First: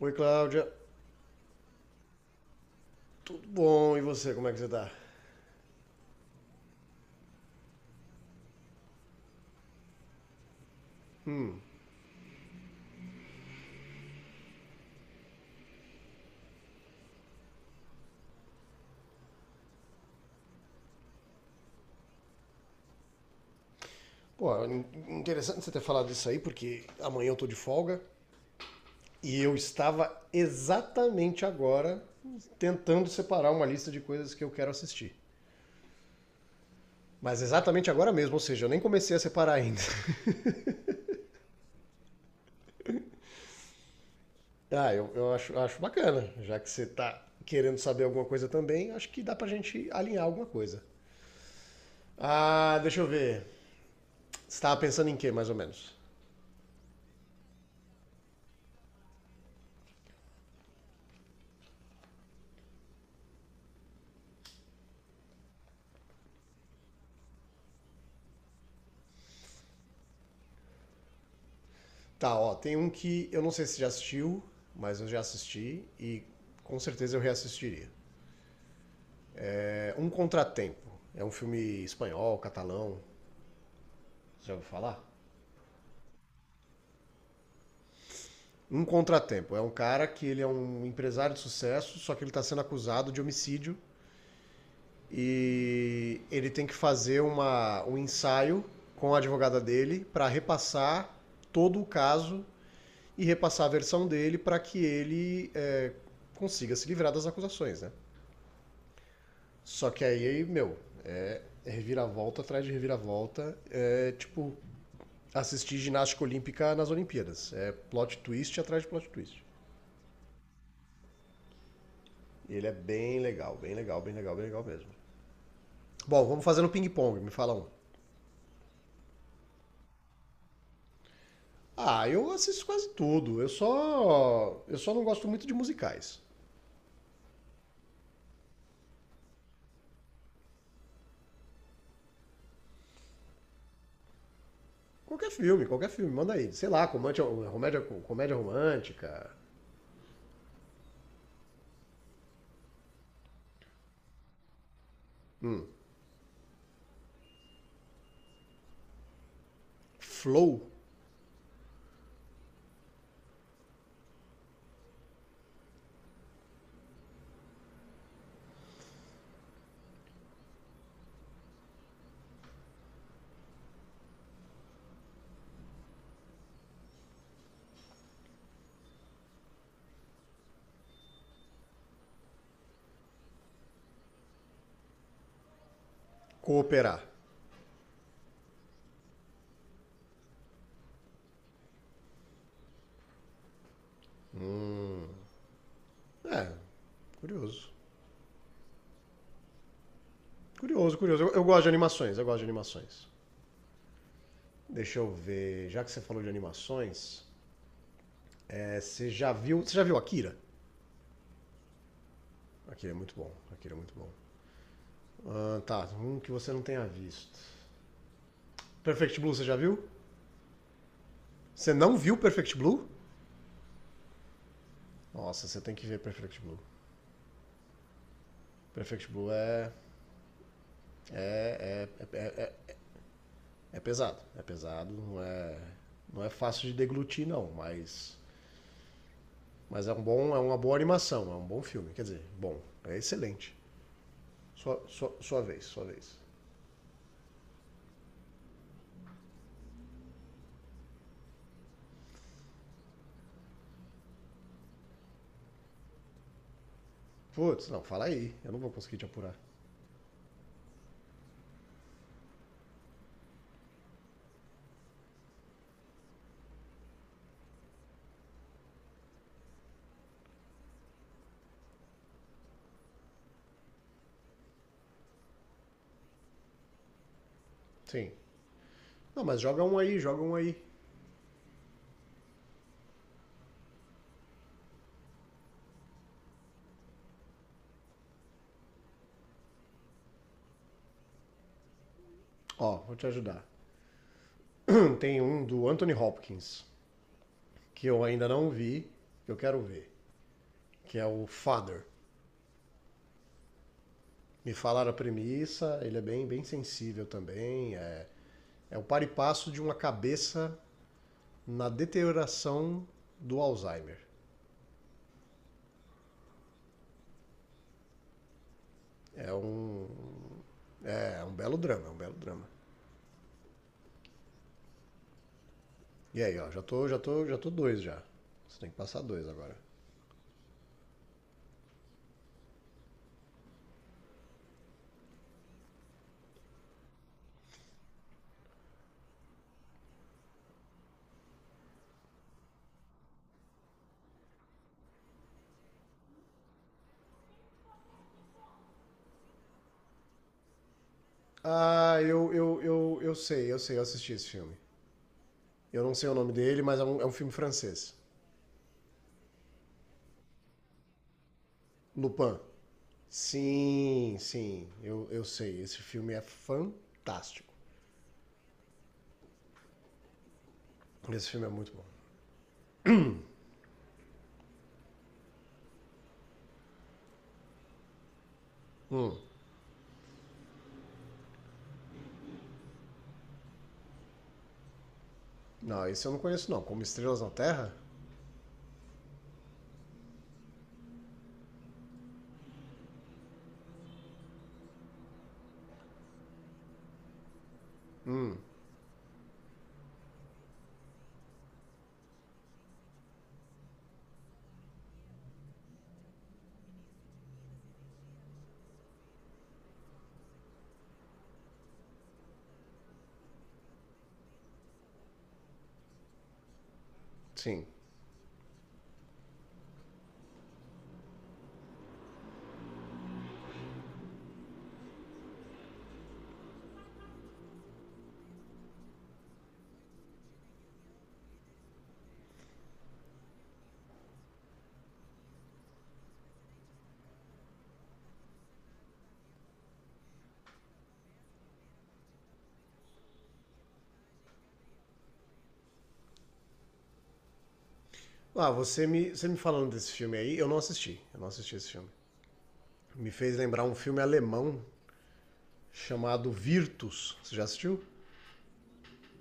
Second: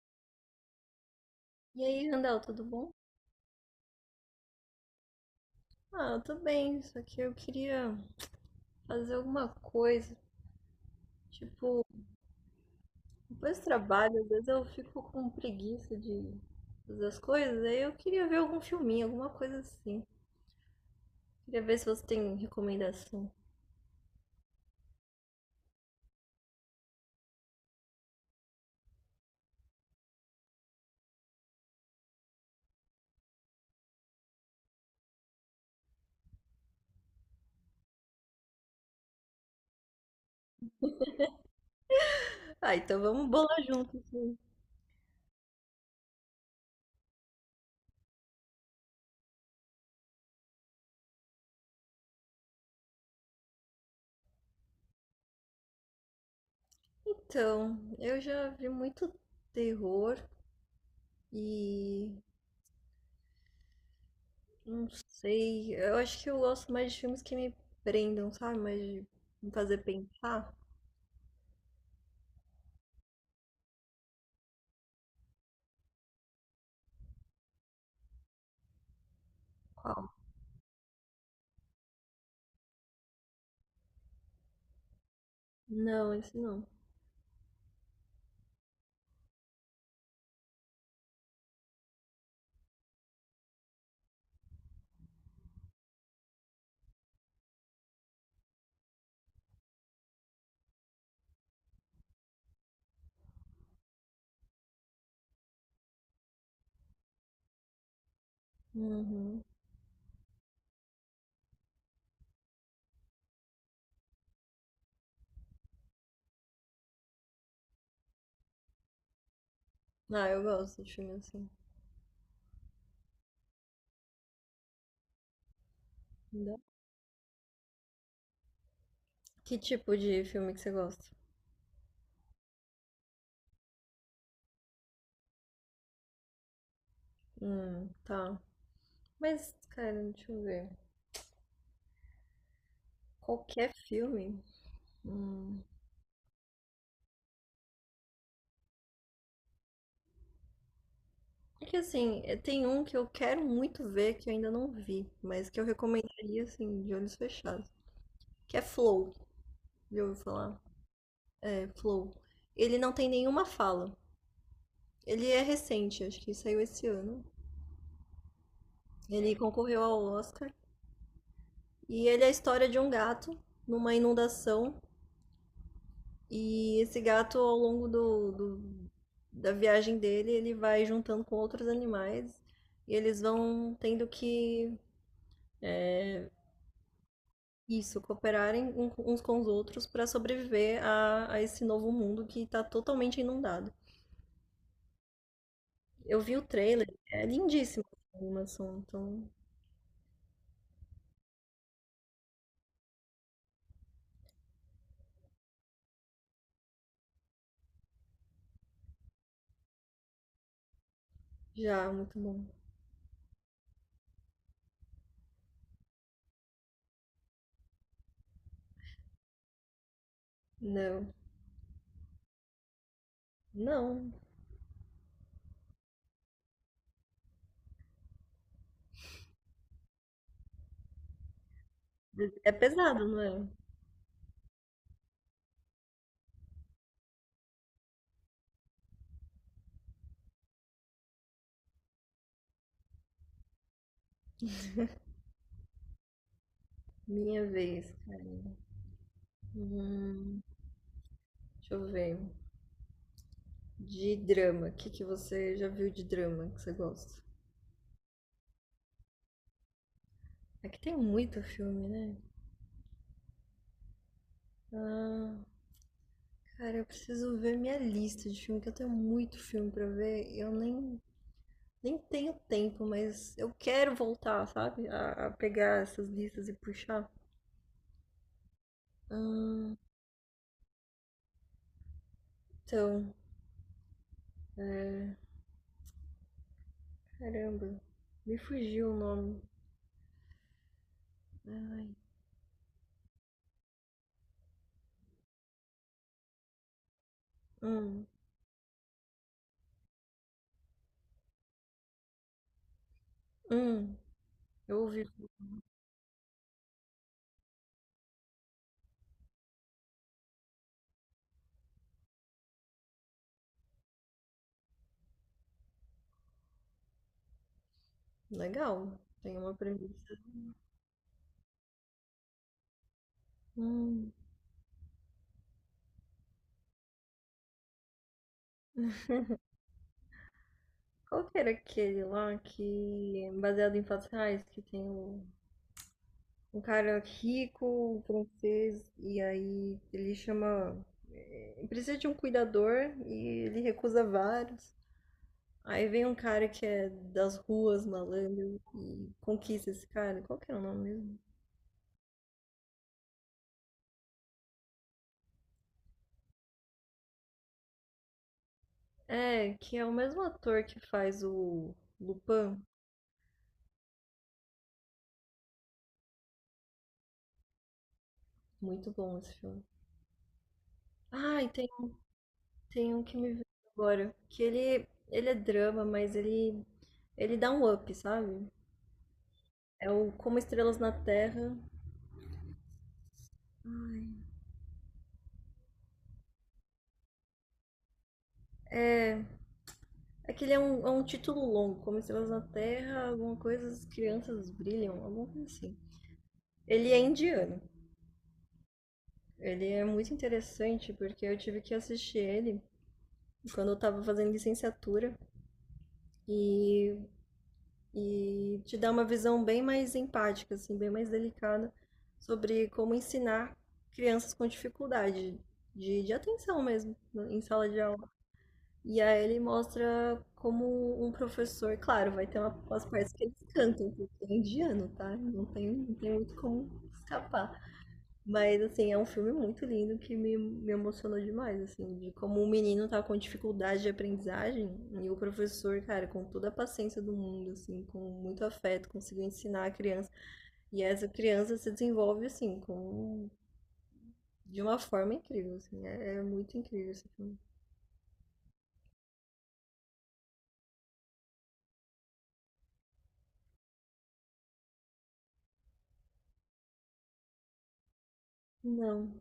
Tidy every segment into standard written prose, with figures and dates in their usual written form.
Oi, Cláudia. E aí, Randall, tudo bom? Tudo bom? E você, como é que você tá? Ah, eu tô bem, só que eu queria fazer alguma coisa. Tipo, depois do trabalho, às vezes eu fico com preguiça de fazer as coisas, aí eu queria ver algum filminho, alguma coisa assim. Queria ver se você tem recomendação. Pô, interessante você ter falado isso aí, porque amanhã eu tô de folga e eu estava exatamente agora tentando separar uma lista de coisas que eu quero assistir. Mas exatamente agora mesmo, ou seja, eu nem comecei a separar ainda. Ah, então vamos bolar junto, sim. Ah, eu acho, acho bacana, já que você tá querendo saber alguma coisa também, acho que dá pra gente alinhar alguma coisa. Ah, deixa eu ver. Você tava pensando em quê, mais ou menos? Então, eu já vi muito terror e não sei, eu acho que eu gosto mais de filmes que me prendam, sabe? Mais de me fazer pensar. Tá, ó, tem um que eu não sei se já assistiu, mas eu já assisti e com certeza eu reassistiria. É Um Qual? Contratempo. É um filme espanhol, catalão. Você Já ouviu falar? Não, esse não. Um Contratempo. É um cara que ele é um empresário de sucesso, só que ele está sendo acusado de homicídio e ele tem que fazer um ensaio com a advogada dele para repassar todo o caso e repassar a versão dele para que consiga se livrar das acusações, né? Uhum. Só que aí, meu, reviravolta atrás de reviravolta. É tipo assistir ginástica olímpica nas Olimpíadas. É plot twist atrás de plot twist. Ah, eu gosto de filme assim. E ele é bem legal, bem legal, bem legal, bem legal mesmo. Bom, vamos fazer Ainda- no ping-pong, me fala um. Que tipo de filme que você gosta? Ah, eu assisto quase tudo. Eu só. Eu só não gosto muito de musicais. Tá. Mas, cara, deixa eu ver. Qualquer filme? Hum. Qualquer filme, manda aí. Sei lá, comédia, comédia, comédia romântica. É que assim, tem um que eu quero muito ver que eu ainda não vi, mas que eu recomendaria, assim, de olhos fechados. Que é Flow. Já ouviu falar? Flow, É Flow. Ele não tem nenhuma fala. Ele é recente, acho que saiu esse ano. Ele concorreu ao Oscar. E ele é a história de um gato numa inundação. E esse gato, ao longo da viagem dele, ele vai juntando com outros animais e eles vão tendo que, cooperar. isso, cooperarem uns com os outros para sobreviver a esse novo mundo que está totalmente inundado. Eu vi o É, trailer, é curioso. lindíssimo a animação, então Curioso, curioso. Eu gosto de animações, eu gosto de animações. Deixa eu ver. Já que você falou de animações, é, você já viu. Você já viu Akira? já, muito bom. Akira é muito bom. Akira é muito bom. Ah, tá, um que você não tenha visto. Perfect Blue, você já viu? Não, Você não viu Perfect Blue? não, Nossa, você tem que ver Perfect Blue. Perfect Blue é. É, é, é, é é, pesado, não é? é pesado. É pesado, não é. Não é fácil de deglutir, não, mas. Mas é um bom, é uma boa animação, é um bom filme. Quer dizer, bom, é excelente. Sua vez, sua vez. Minha vez, cara. Hum, deixa eu ver. De drama, o que que você já viu de drama que você gosta? Putz, não, fala aí. Eu não vou conseguir te apurar. É que tem muito filme, né? Ah, cara, eu preciso ver minha lista de filme, que eu tenho muito filme pra ver. E eu nem tenho tempo, mas eu quero voltar, sabe? A pegar essas listas e puxar. Sim. Não, mas joga Ah, um aí, joga um aí. então, é, caramba, me fugiu o nome. Ai, Ó, vou te ajudar. Tem um do Anthony Hopkins, que eu hum, ainda não vi, que eu quero ver, que é o Father. hum, Me eu falaram a ouvi. premissa, ele é bem, bem sensível também. É, é o par e passo de uma cabeça na deterioração do Alzheimer. Legal, É tem uma um. premissa. É, é um belo drama, é um belo drama. Hum, E aí, ó, já tô dois já. Você tem que passar dois agora. qual que era aquele lá que é baseado em fatos reais que tem o um cara rico, um francês, e aí ele chama. Precisa de um cuidador e ele recusa vários. Aí vem um cara que é das ruas, malandro, e conquista esse cara. Qual que é o nome mesmo? Ah, eu sei, eu assisti esse filme. Eu não sei o nome dele, mas é um filme francês. É, que é o mesmo ator que faz o Lupin. Lupin. Sim, sim, eu sei. Esse filme é fantástico. Muito bom esse filme. Esse Ah, filme é e tem, muito bom. tem um que me veio agora, que ele é drama, mas ele dá um up, sabe? Hum. É o Como Estrelas na Terra. Não, esse eu não conheço não. Como Estrelas na Terra? É, aquele é um, título longo, como Estrelas na Terra, alguma coisa, as crianças brilham, alguma coisa assim. Ele é indiano. Ele é muito interessante porque eu tive que assistir ele quando eu tava fazendo licenciatura e, e te dá uma visão bem mais empática, assim, bem mais delicada sobre como ensinar crianças com dificuldade de atenção mesmo em Sim. sala de aula. E aí ele mostra como um professor, claro, vai ter umas partes que eles cantam, porque é indiano, tá? Não tem muito como escapar. Mas, assim, é um filme muito lindo que me emocionou demais, assim, de como o menino tá com dificuldade de aprendizagem e o professor, cara, com toda a paciência do mundo, assim, com muito afeto, conseguiu ensinar a criança. E essa criança se desenvolve, assim, com, de uma forma incrível, assim, é muito incrível esse filme. Ah, você me falando desse filme aí, eu não assisti. Eu não assisti esse filme. Me fez lembrar um filme alemão chamado Virtus. Você já assistiu? Não.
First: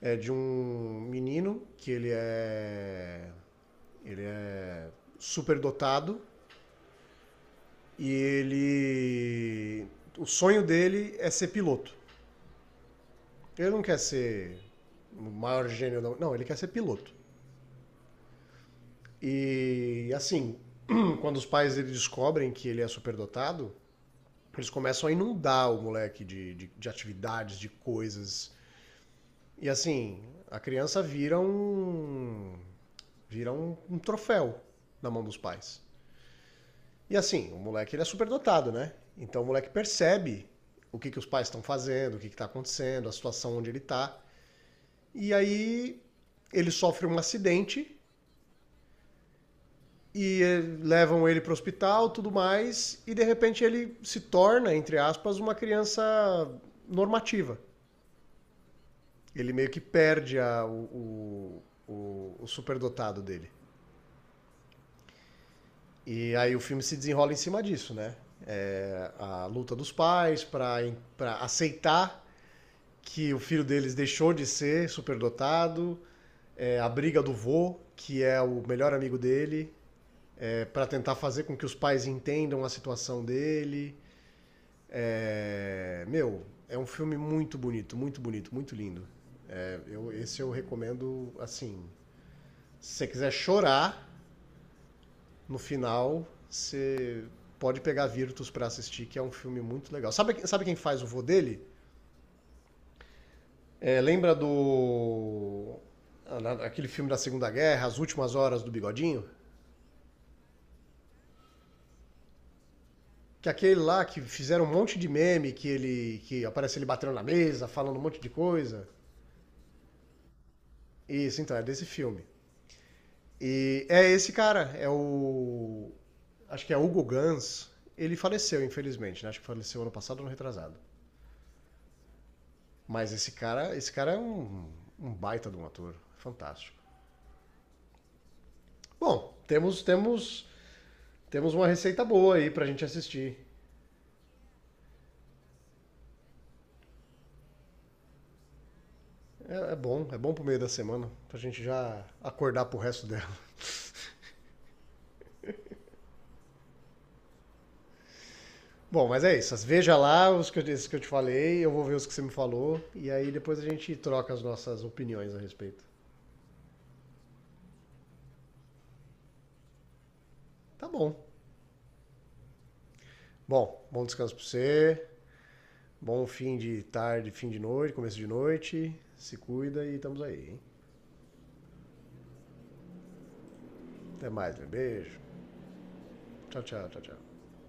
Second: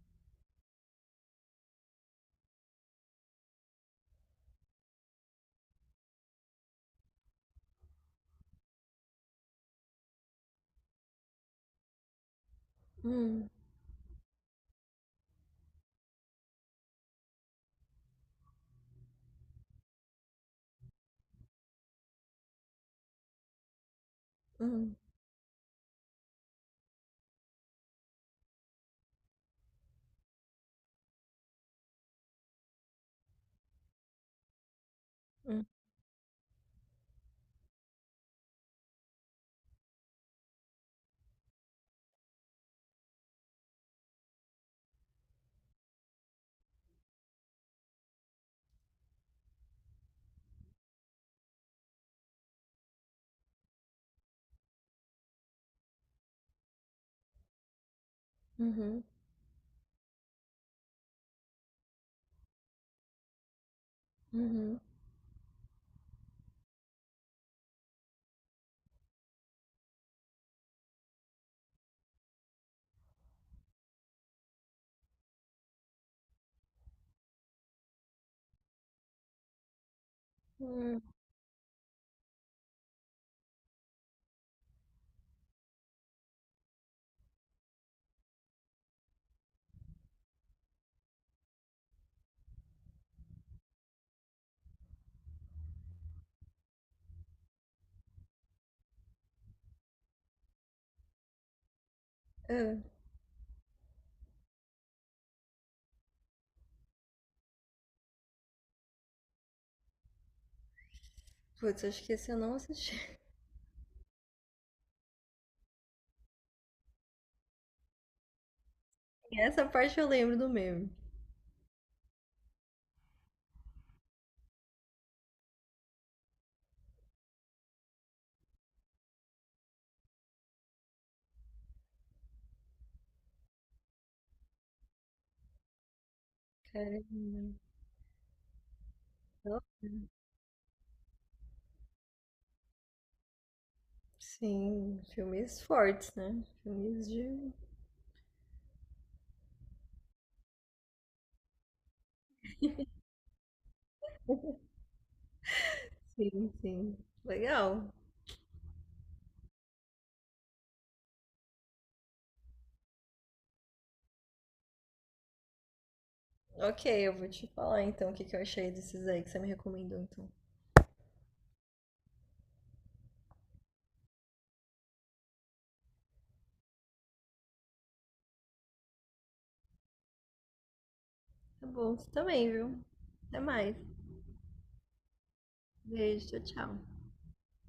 É de um menino que ele é. Ele é superdotado. E ele. O sonho dele é ser piloto. Hum, Ele não quer ser o maior gênio, não. Não, ele quer ser piloto. E assim, quando os pais dele descobrem que ele é superdotado, eles hum, começam a inundar o moleque de atividades, de coisas. E assim, a criança vira um. Vira um troféu na mão dos hum, pais. E assim, o moleque ele é super dotado, né? Então o moleque percebe que os pais estão fazendo, o que está acontecendo, a situação onde ele está. E aí ele sofre um acidente e levam ele para o hospital, tudo mais, e de repente ele se torna, entre aspas, uma criança normativa. uhum. Ele meio que perde a- o superdotado dele. Uhum. E aí o filme se desenrola em cima disso, né? É, a luta dos pais para aceitar que o filho deles deixou de ser superdotado, é, a briga do vô, que é o melhor amigo dele, é, para Hum. tentar fazer com que os pais entendam a situação dele. É, meu, é um filme muito bonito, muito bonito, muito lindo. Esse eu recomendo, assim, se você quiser chorar no final, você pode pegar Virtus para assistir, que é um filme muito legal. Sabe, sabe quem faz o vô dele? É. É, lembra do. Aquele filme da Segunda Guerra, As Últimas Horas do Bigodinho? Putz, acho que esse eu não assisti. Que aquele lá que fizeram um monte de meme, que ele que aparece ele batendo na mesa, falando um monte de coisa. Essa parte eu lembro do meme. Isso, então, é desse filme. E é esse cara, é o. Acho que é Hugo Gans. Ele faleceu, infelizmente, né? Acho que faleceu ano passado ou ano retrasado. Mas esse cara é um, um baita de um ator. Fantástico. Caramba. Bom, Nossa. Temos uma receita boa aí pra gente assistir. Sim, filmes fortes, né? Filmes de. É, é bom pro meio da semana, pra gente já acordar pro resto dela. Sim, sim. Legal. Bom, mas é isso. Veja lá esses que eu te falei, eu vou ver os que você me falou, e aí depois a gente troca as nossas opiniões a respeito. Ok, eu vou te falar então o que que eu achei desses aí que você me recomendou, então. Tá bom. Bom, bom descanso pra você, bom fim de tarde, fim de noite, começo de noite. Se cuida e estamos aí, hein? Tá bom, você também, viu? Até mais. Até mais, né? Beijo. Beijo, Tchau, tchau, tchau. tchau, tchau, tchau.